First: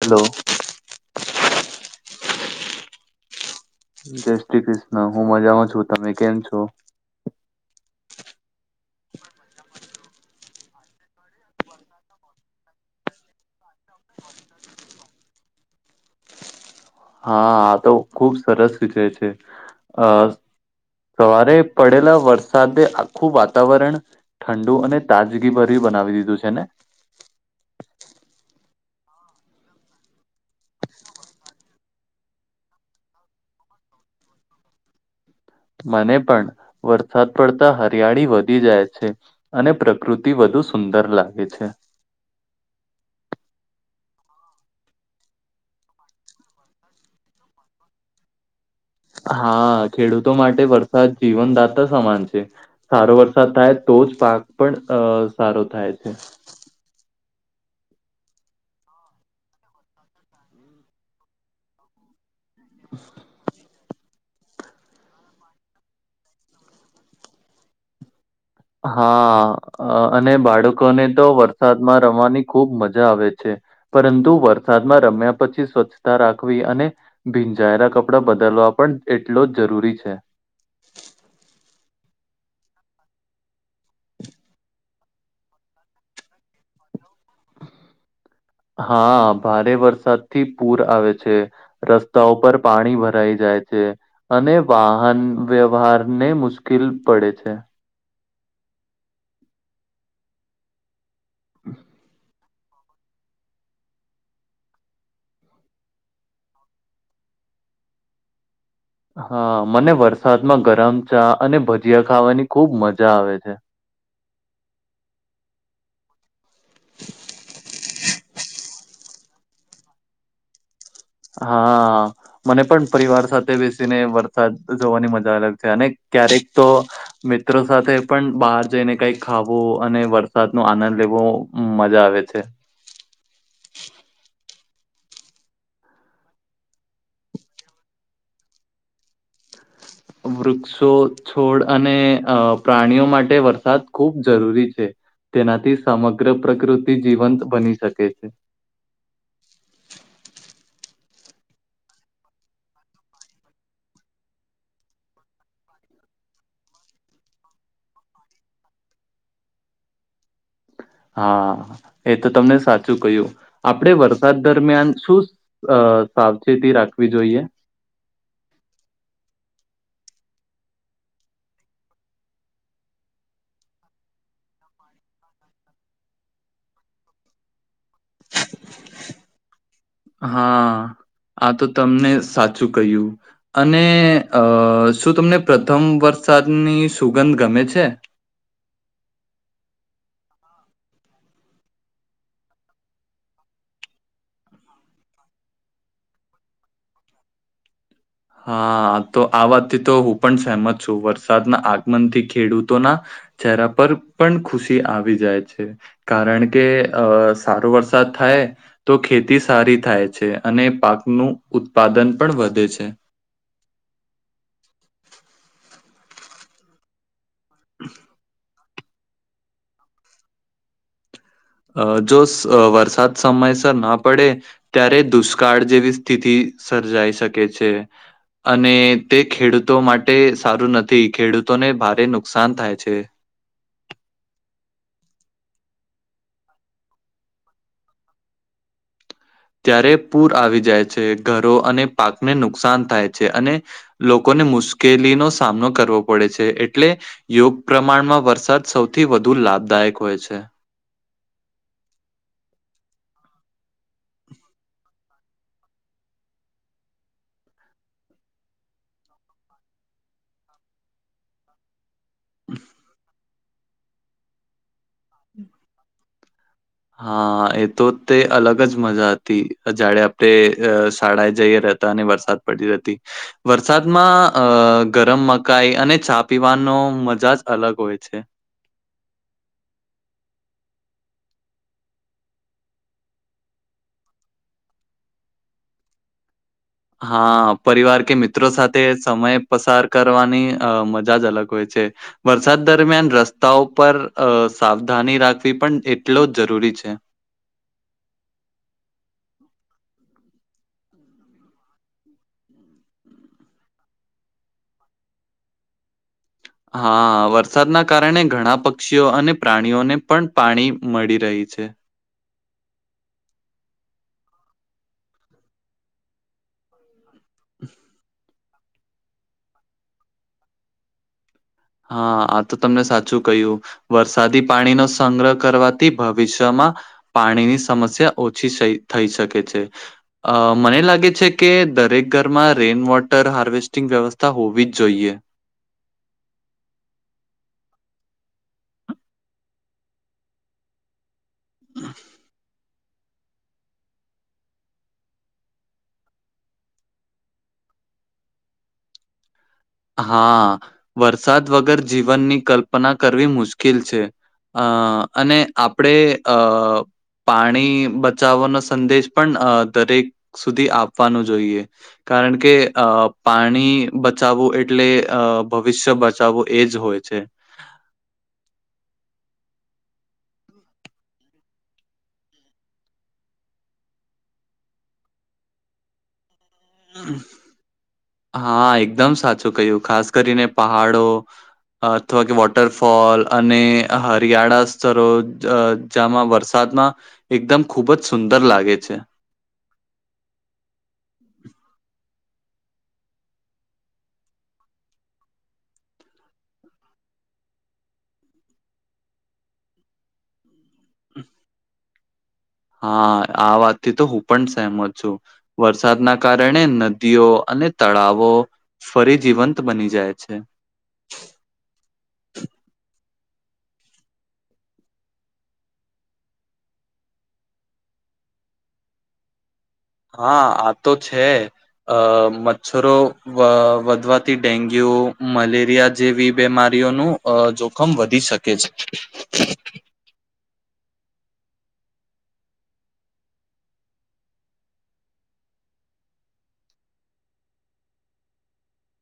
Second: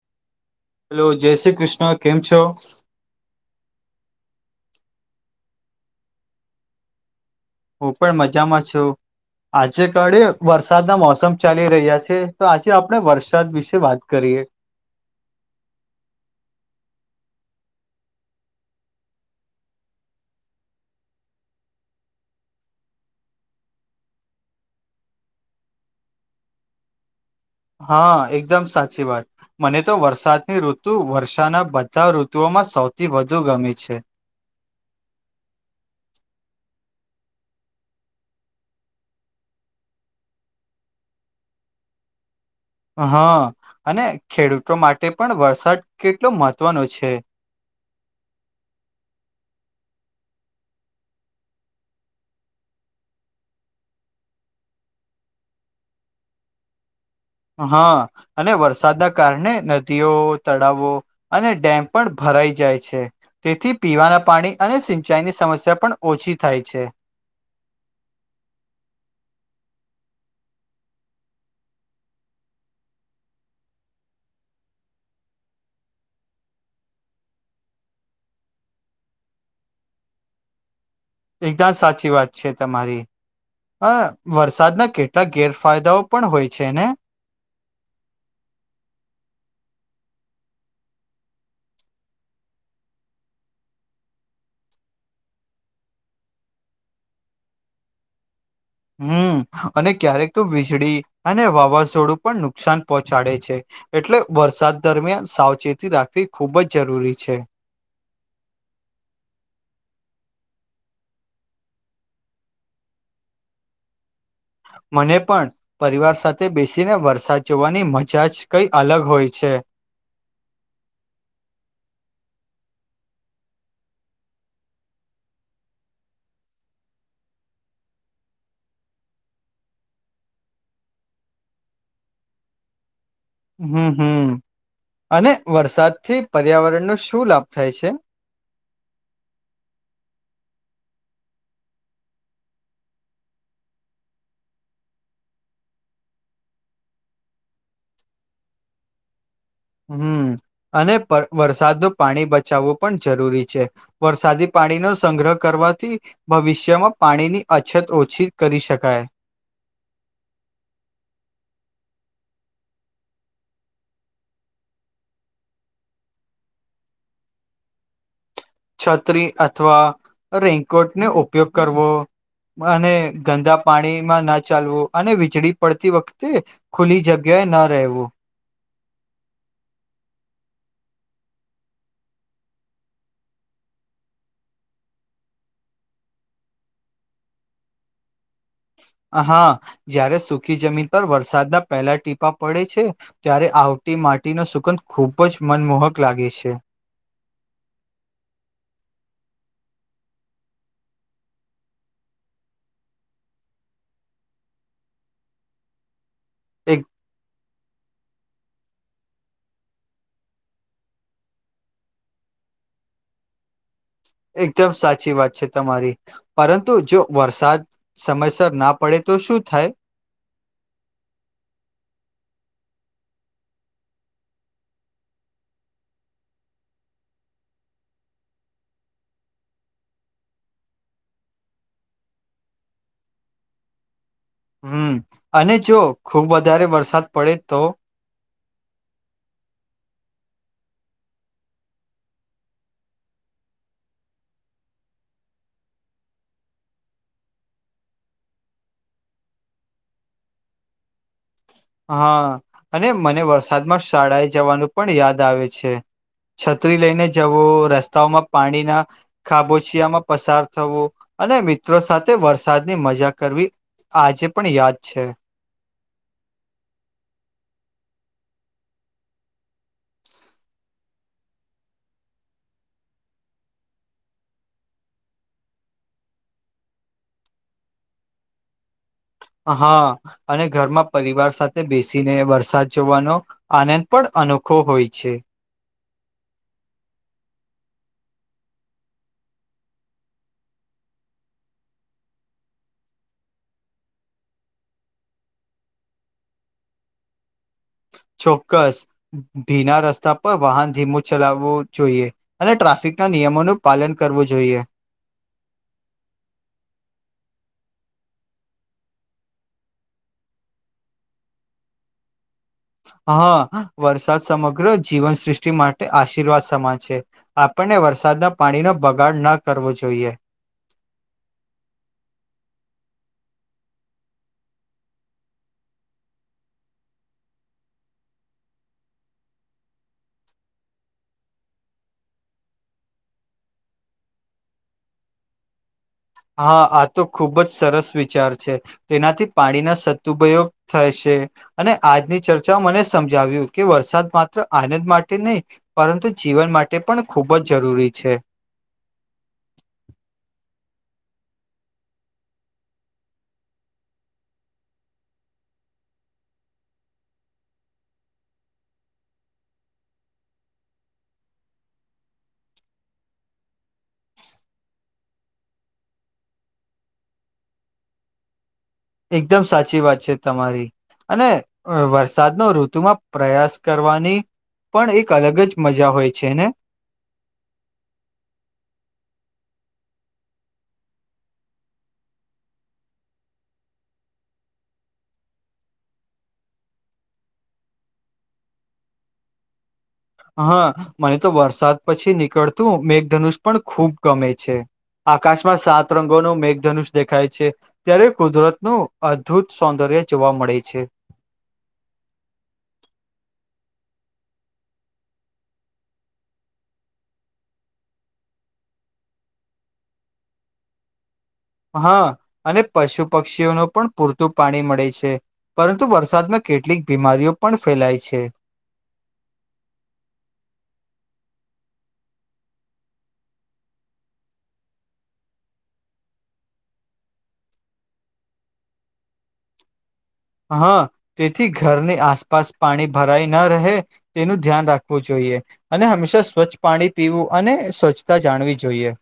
Hello. Hello, જય શ્રી કૃષ્ણ કેમ છો? જય શ્રી કૃષ્ણ, હું મજામાં છું તમે કેમ છો? હું પણ મજામાં છું. આજે કાળે વરસાદના મોસમ ચાલી રહ્યા છે તો આજે આપણે વરસાદ વિશે વાત કરીએ. હા આ તો ખુબ સરસ વિષય છે. અ સવારે પડેલા વરસાદે આખું વાતાવરણ ઠંડુ અને તાજગીભર્યું બનાવી દીધું છે ને? હા એકદમ સાચી વાત. મને તો વરસાદની ઋતુ વર્ષાના બધા ઋતુઓમાં સૌથી વધુ ગમે છે. મને પણ, વરસાદ પડતા હરિયાળી વધી જાય છે. અને પ્રકૃતિ વધુ સુંદર લાગે છે. હા અને ખેડૂતો માટે પણ વરસાદ કેટલો મહત્વનો છે. હા ખેડૂતો માટે વરસાદ જીવનદાતા સમાન છે. સારો વરસાદ થાય તો જ પાક પણ અ સારો થાય છે. હા. અને વરસાદના કારણે નદીઓ, તળાવો અને ડેમ પણ ભરાઈ જાય છે. તેથી પીવાના પાણી અને સિંચાઈની સમસ્યા પણ ઓછી થાય છે. હા અને બાળકોને તો વરસાદમાં રમવાની ખૂબ મજા આવે છે. પરંતુ વરસાદમાં રમ્યા પછી સ્વચ્છતા રાખવી અને ભીંજાયેલા કપડા બદલવા પણ એટલો જ જરૂરી છે. એકદમ સાચી વાત છે તમારી. અ વરસાદના કેટલાક ગેરફાયદાઓ પણ હોય છે ને? હા ભારે વરસાદથી પૂર આવે છે. રસ્તાઓ ઉપર પાણી ભરાઈ જાય છે. અને વાહન વ્યવહાર ને મુશ્કિલ પડે છે. હમ્મ અને ક્યારેક તો વીજળી અને વાવાઝોડું પણ નુકસાન પહોંચાડે છે. એટલે વરસાદ દરમિયાન સાવચેતી રાખવી ખૂબ જ જરૂરી છે. હા મને વરસાદમાં ગરમ ચા અને ભજીયા ખાવાની ખુબ મજા આવે છે. મને પણ. પરિવાર સાથે બેસીને વરસાદ જોવાની મજા જ કઈ અલગ હોય છે. હા. મને પણ પરિવાર સાથે બેસીને વરસાદ જોવાની મજા અલગ છે અને ક્યારેક તો મિત્રો સાથે પણ બહાર જઈને કઈક ખાવું અને વરસાદનો આનંદ લેવો મજા આવે છે. હમ્મ હમ્મ અને વરસાદથી પર્યાવરણનો શું લાભ થાય છે. વૃક્ષો છોડ અને અ પ્રાણીઓ માટે વરસાદ ખૂબ જરૂરી છે. તેનાથી સમગ્ર પ્રકૃતિ જીવંત બની શકે છે. હમ્મ અને વરસાદનું પાણી બચાવવું પણ જરૂરી છે. વરસાદી પાણીનો સંગ્રહ કરવાથી ભવિષ્યમાં પાણીની અછત ઓછી કરી શકાય. હા એ તો તમને સાચું કહ્યું, આપડે વરસાદ દરમિયાન શું અ સાવચેતી રાખવી જોઈએ? છત્રી અથવા રેનકોટનો ઉપયોગ કરવો. અને ગંદા પાણીમાં ના ચાલવું અને વીજળી પડતી વખતે ખુલ્લી જગ્યાએ ન રહેવું. હા. આ તો તમને સાચું કહ્યું. અને અ શું તમને પ્રથમ વરસાદની સુગંધ ગમે છે? હા જ્યારે સુખી જમીન પર વરસાદના પહેલા ટીપા પડે છે ત્યારે આવતી માટીનો સુગંધ ખુબ જ મનમોહક લાગે છે. હા. તો આ વાતથી તો હું પણ સહેમત છું. વરસાદના આગમનથી ખેડૂતોના ચહેરા પર પણ ખુશી આવી જાય છે. કારણ કે એક અ સારો વરસાદ થાય તો ખેતી સારી થાય છે. અને પાકનું ઉત્પાદન પણ વધે છે. એકદમ સાચી વાત છે તમારી પરંતુ જો વરસાદ સમયસર ના પડે તો શું થાય અ જો સ અ વરસાદ સમયસર ના પડે ત્યારે દુષ્કાળ જેવી સ્થિતિ સર્જાઈ શકે છે. અને તે ખેડૂતો માટે સારું નથી ખેડૂતોને ભારે નુકસાન થાય છે. હમ અને જો ખુબ વધારે વરસાદ પડે તો ત્યારે પૂર આવી જાય છે ઘરો અને પાકને નુકસાન થાય છે અને લોકોને મુશ્કેલીનો સામનો કરવો પડે છે એટલે યોગ પ્રમાણમાં વરસાદ સૌથી વધુ લાભદાયક હોય છે હા અને મને વરસાદમાં શાળાએ જવાનું પણ યાદ આવે છે. છત્રી લઈને જવુ રસ્તાઓમાં પાણીના ખાબોચિયામાં પસાર થવુ અને મિત્રો સાથે તે વરસાદની મજા કરવી આજે પણ યાદ છે. [inaudible] હા એ તો તે અલગ જ મજા હતી જ્યારે આપણે અ શાળાએ જઈએ ને અને વરસાદ પડી રેતી વરસાદમાં અ ગરમ મકાઈ અને ચા પીવાનો મજા જ અલગ હોય છે. હા અને ઘરમાં પરિવાર સાથે બેસીને વરસાદ જોવાનો આનંદ પણ અનોખો હોય છે. હા પરિવાર કે મિત્રો સાથે સમય પસાર કરવાની અ મજા જ અલગ હોય છે. વરસાદ દરમિયાન રસ્તાઓ પર અ સાવધાની રાખવી પણ એટલો જ જરૂરી છે. ચોક્કસ ભીના રસ્તા પર વાહન ધીમું ચલાવવું જોઈએ. અને ટ્રાફિકના નિયમોનું પાલન કરવું જોઈએ. હા વરસાદના કારણે ઘણા પક્ષીઓ અને પ્રાણીઓને પણ પાણી મળી રહી છે. હા વરસાદ સમગ્ર જીવનસૃષ્ટિ માટે આશીર્વાદ સમાન છે આપણને વરસાદના પાણીનો બગાડ ન કરવો જોઈએ. હા આ તો તમને સાચું કહ્યુ. વરસાદી પાણીનો સંગ્રહ કરવાથી ભવિષ્યમાં પાણીની સમસ્યા ઓછી સઈ થઈ શકે છે. અ મને લાગે છે કે દરેક ઘરમાં રેઇનવોટર હાર્વેસ્ટિંગ વ્યવસ્થા હોવી જ જોઈએ. હા આ તો ખુબ જ સરસ વિચાર છે. તેનાથી પાણીના સદુપયોગ થશે અને આજની ચર્ચા મને સમજાવ્યું કે વરસાદ માત્ર આનંદ માટે નહીં પરંતુ જીવન માટે પણ ખૂબ જ જરૂરી છે. હા વરસાદ વગર જીવનની કલ્પના કરવી મુશ્કેલ છે અ અને આપણે અ પાણી બચાવાનો સંદેશ પણ અ દરેક સુધી આપવાનું જોઈએ કારણ કે અ પાણી બચાવવું એ એટલે અ ભવિષ્ય બચાવવું એજ હોય છે. એકદમ સાચી વાત છે તમારી. અને વરસાદનો ઋતુમાં પ્રયાસ કરવાની પણ એક અલગ જ મજા હોય છે ને. [inaudible] હા એકદમ સાચું કહ્યું ખાસ કરીને પહાડો અથવા કે વોટરફોલ અને હરિયાળા સ્તરો જ અ જામાં વરસાદમાં એકદમ ખુબ જ સુંદર લાગે છે. હા મને તો વરસાદ પછી નીકળતું મેઘધનુષ પણ ખૂબ ગમે છે. આકાશમાં સાત રંગોનું મેઘધનુષ દેખાય છે ત્યારે કુદરતનું અદભુત સૌંદર્ય જોવા મળે છે. હમ્મ હા આ વાત થી તો હું પણ સહેમત છું વરસાદના કારણે નદીઓ અને તળાવો ફરી જીવંત બની જાય છે. હા અને પશુ પક્ષીઓનું પણ પૂરતું પાણી મળે છે. પરંતુ વરસાદમાં કેટલીક બીમારીઓ પણ ફેલાય છે. હા આ તો છે અ મચ્છરો વ વધવાથી ડેન્ગ્યુ મલેરિયા જેવી બીમારીઓનું અ જોખમ વધી શકે. કે છે. હા તેથી ઘરની આસપાસ પાણી ભરાય ના રહે તેનું ધ્યાન રાખવું જોઈએ. અને હંમેશા સ્વચ્છ પાણી પીવું અને સ્વચ્છતા જાણવી જોઈએ.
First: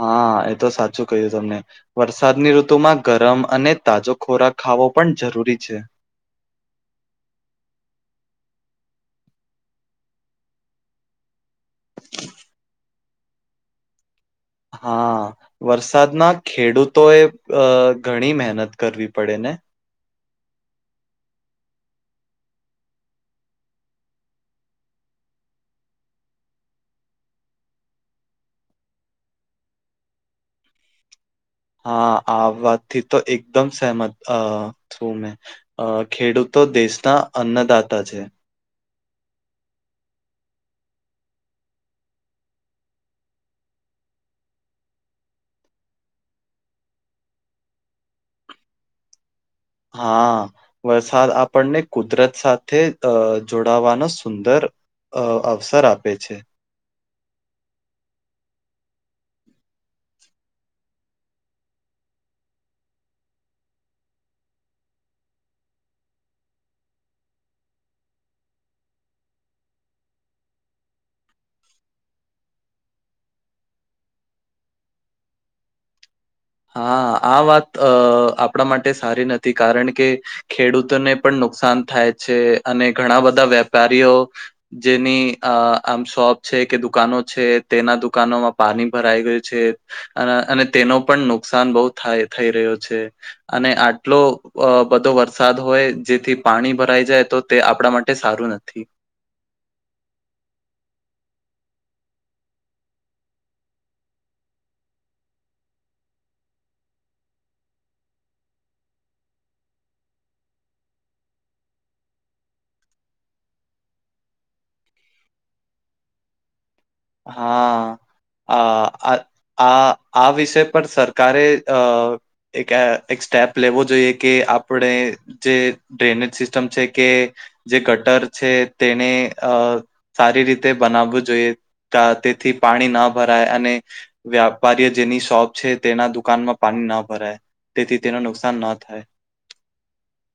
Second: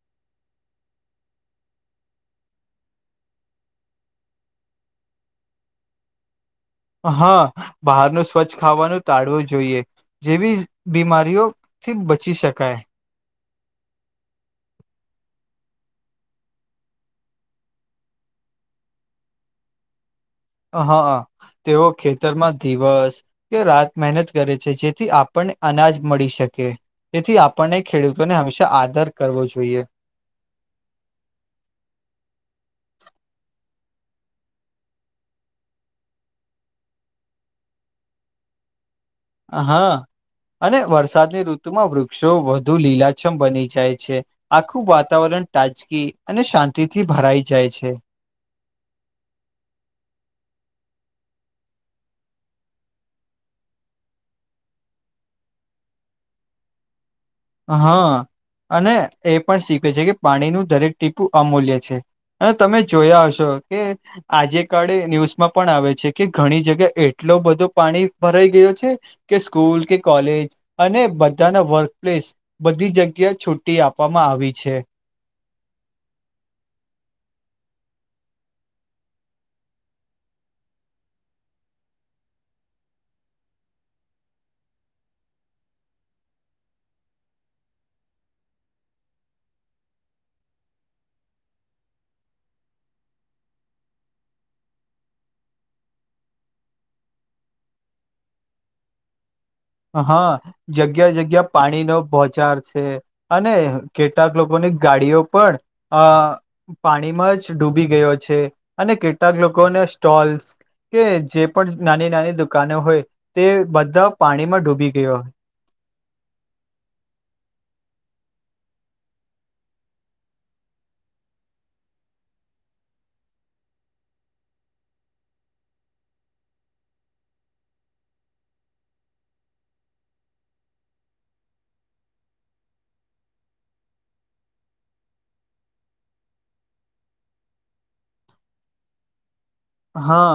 હા એ તો સાચું ક્યું તમને. વરસાદની ઋતુમાં ગરમ અને તાજો ખોરાક ખાવો પણ જરૂરી છે. હા બહારનું સ્વચ્છ ખાવાનું ટાળવું જોઈએ જેવી બીમારીઓ થી બચી શકાય. હા. વરસાદના ખેડૂતો એ અ ઘણી મહેનત કરવી પડે ને. હઅ તેઓ ખેતરમાં દિવસ કે રાત મહેનત કરે છે જેથી આપણને અનાજ મળી શકે. તેથી આપણને ખેડૂતોને હંમેશા આદર કરવો જોઈએ. હા આ વાતથી તો એકદમ સહમત અ છું મેં. અ ખેડૂતો દેશના અન્નદાતા છે. હા અને વરસાદની ઋતુમાં વૃક્ષો વધુ લીલાછમ બની જાય છે. આખું વાતાવરણ તાજગી અને શાંતિથી ભરાઈ જાય છે. હા. વરસાદ આપણને કુદરત સાથે અ જોડાવાનો સુંદર અ અવસર આપે છે. હા અને એ પણ શીખે છે કે પાણીનું દરેક ટીપું અમૂલ્ય છે. અને તમે જોયા હશો કે આજે કળે ન્યૂઝમાં પણ આવે છે કે ઘણી જગ્યા એટલો બધો પાણી ભરાઈ ગયો છે. કે સ્કૂલ કે કોલેજ અને બધાના વર્ક પ્લેસ બધી જગ્યા છુટી આપવામાં આવી છે. હા આ વાત અહ આપણા માટે સારી નથી કારણ કે ખેડૂતને પણ નુકસાન થાય છે અને ઘણા બધા વેપારીઓ જેની અહ આમ શોપ છે કે દુકાનો છે તેના દુકાનોમાં પાણી ભરાઈ ગયું છે. અન અને તેનો પણ નુકસાન બહુ થાય થઈ રહ્યો છે. અને આટલો બધો અહ વરસાદ હોય જેથી પાણી ભરાઈ જાય તો તે આપણા માટે સારું નથી. અ હા જગ્યા જગ્યા પાણીનો ભોચાર છે. અને કેટલાક લોકોની ગાડીઓ પણ અહ પાણીમાં જ ડૂબી ગયો છે અને કેટલાક લોકોને સ્ટોલ્સ કે જે પણ નાની નાની દુકાનો હોય તે બધા પાણીમાં ડૂબી ગયા હા. અઆ આ આ વિષય પર સરકારે અહ એક અહ એક સ્ટેપ લેવો જોઈએ કે આપડે જે ડ્રેનેજ સિસ્ટમ છે કે જે ગટર છે તેને અહ સારી રીતે બનાવવું જોઈએ. કા તેથી પાણી ના ભરાય અને વ્યાપારી જેની શોપ છે તેના દુકાનમાં પાણી ના ભરાય. તેથી તેનું નુકસાન ન થાય. હા.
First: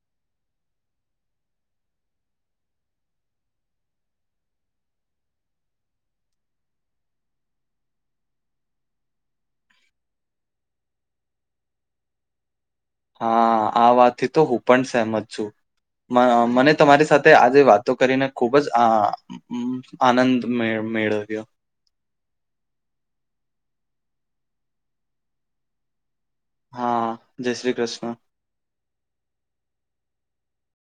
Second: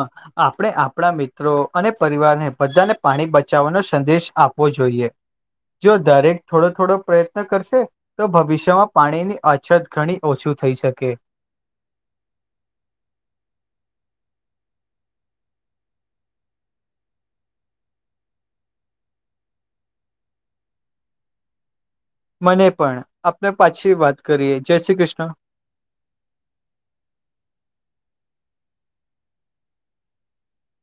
આપણે આપણા મિત્રો અને પરિવારને બધાને પાણી બચાવવાનો સંદેશ આપવો જોઈએ. જો દરેક થોડો થોડો પ્રયત્ન કરશે. તો ભવિષ્યમાં પાણીની અછત ઘણી ઓછું થઈ શકે. હા આ વાત થી તો હું પણ સહેમત છું. મ મને તમારી સાથે આજે વાતો કરીને ખુબ જ આ ઉમ્મ આનંદ મે મેળ મેળવ્યો. મને પણ આપણે પાછી વાત કરીએ જય શ્રી કૃષ્ણ. હા જય શ્રી કૃષ્ણ.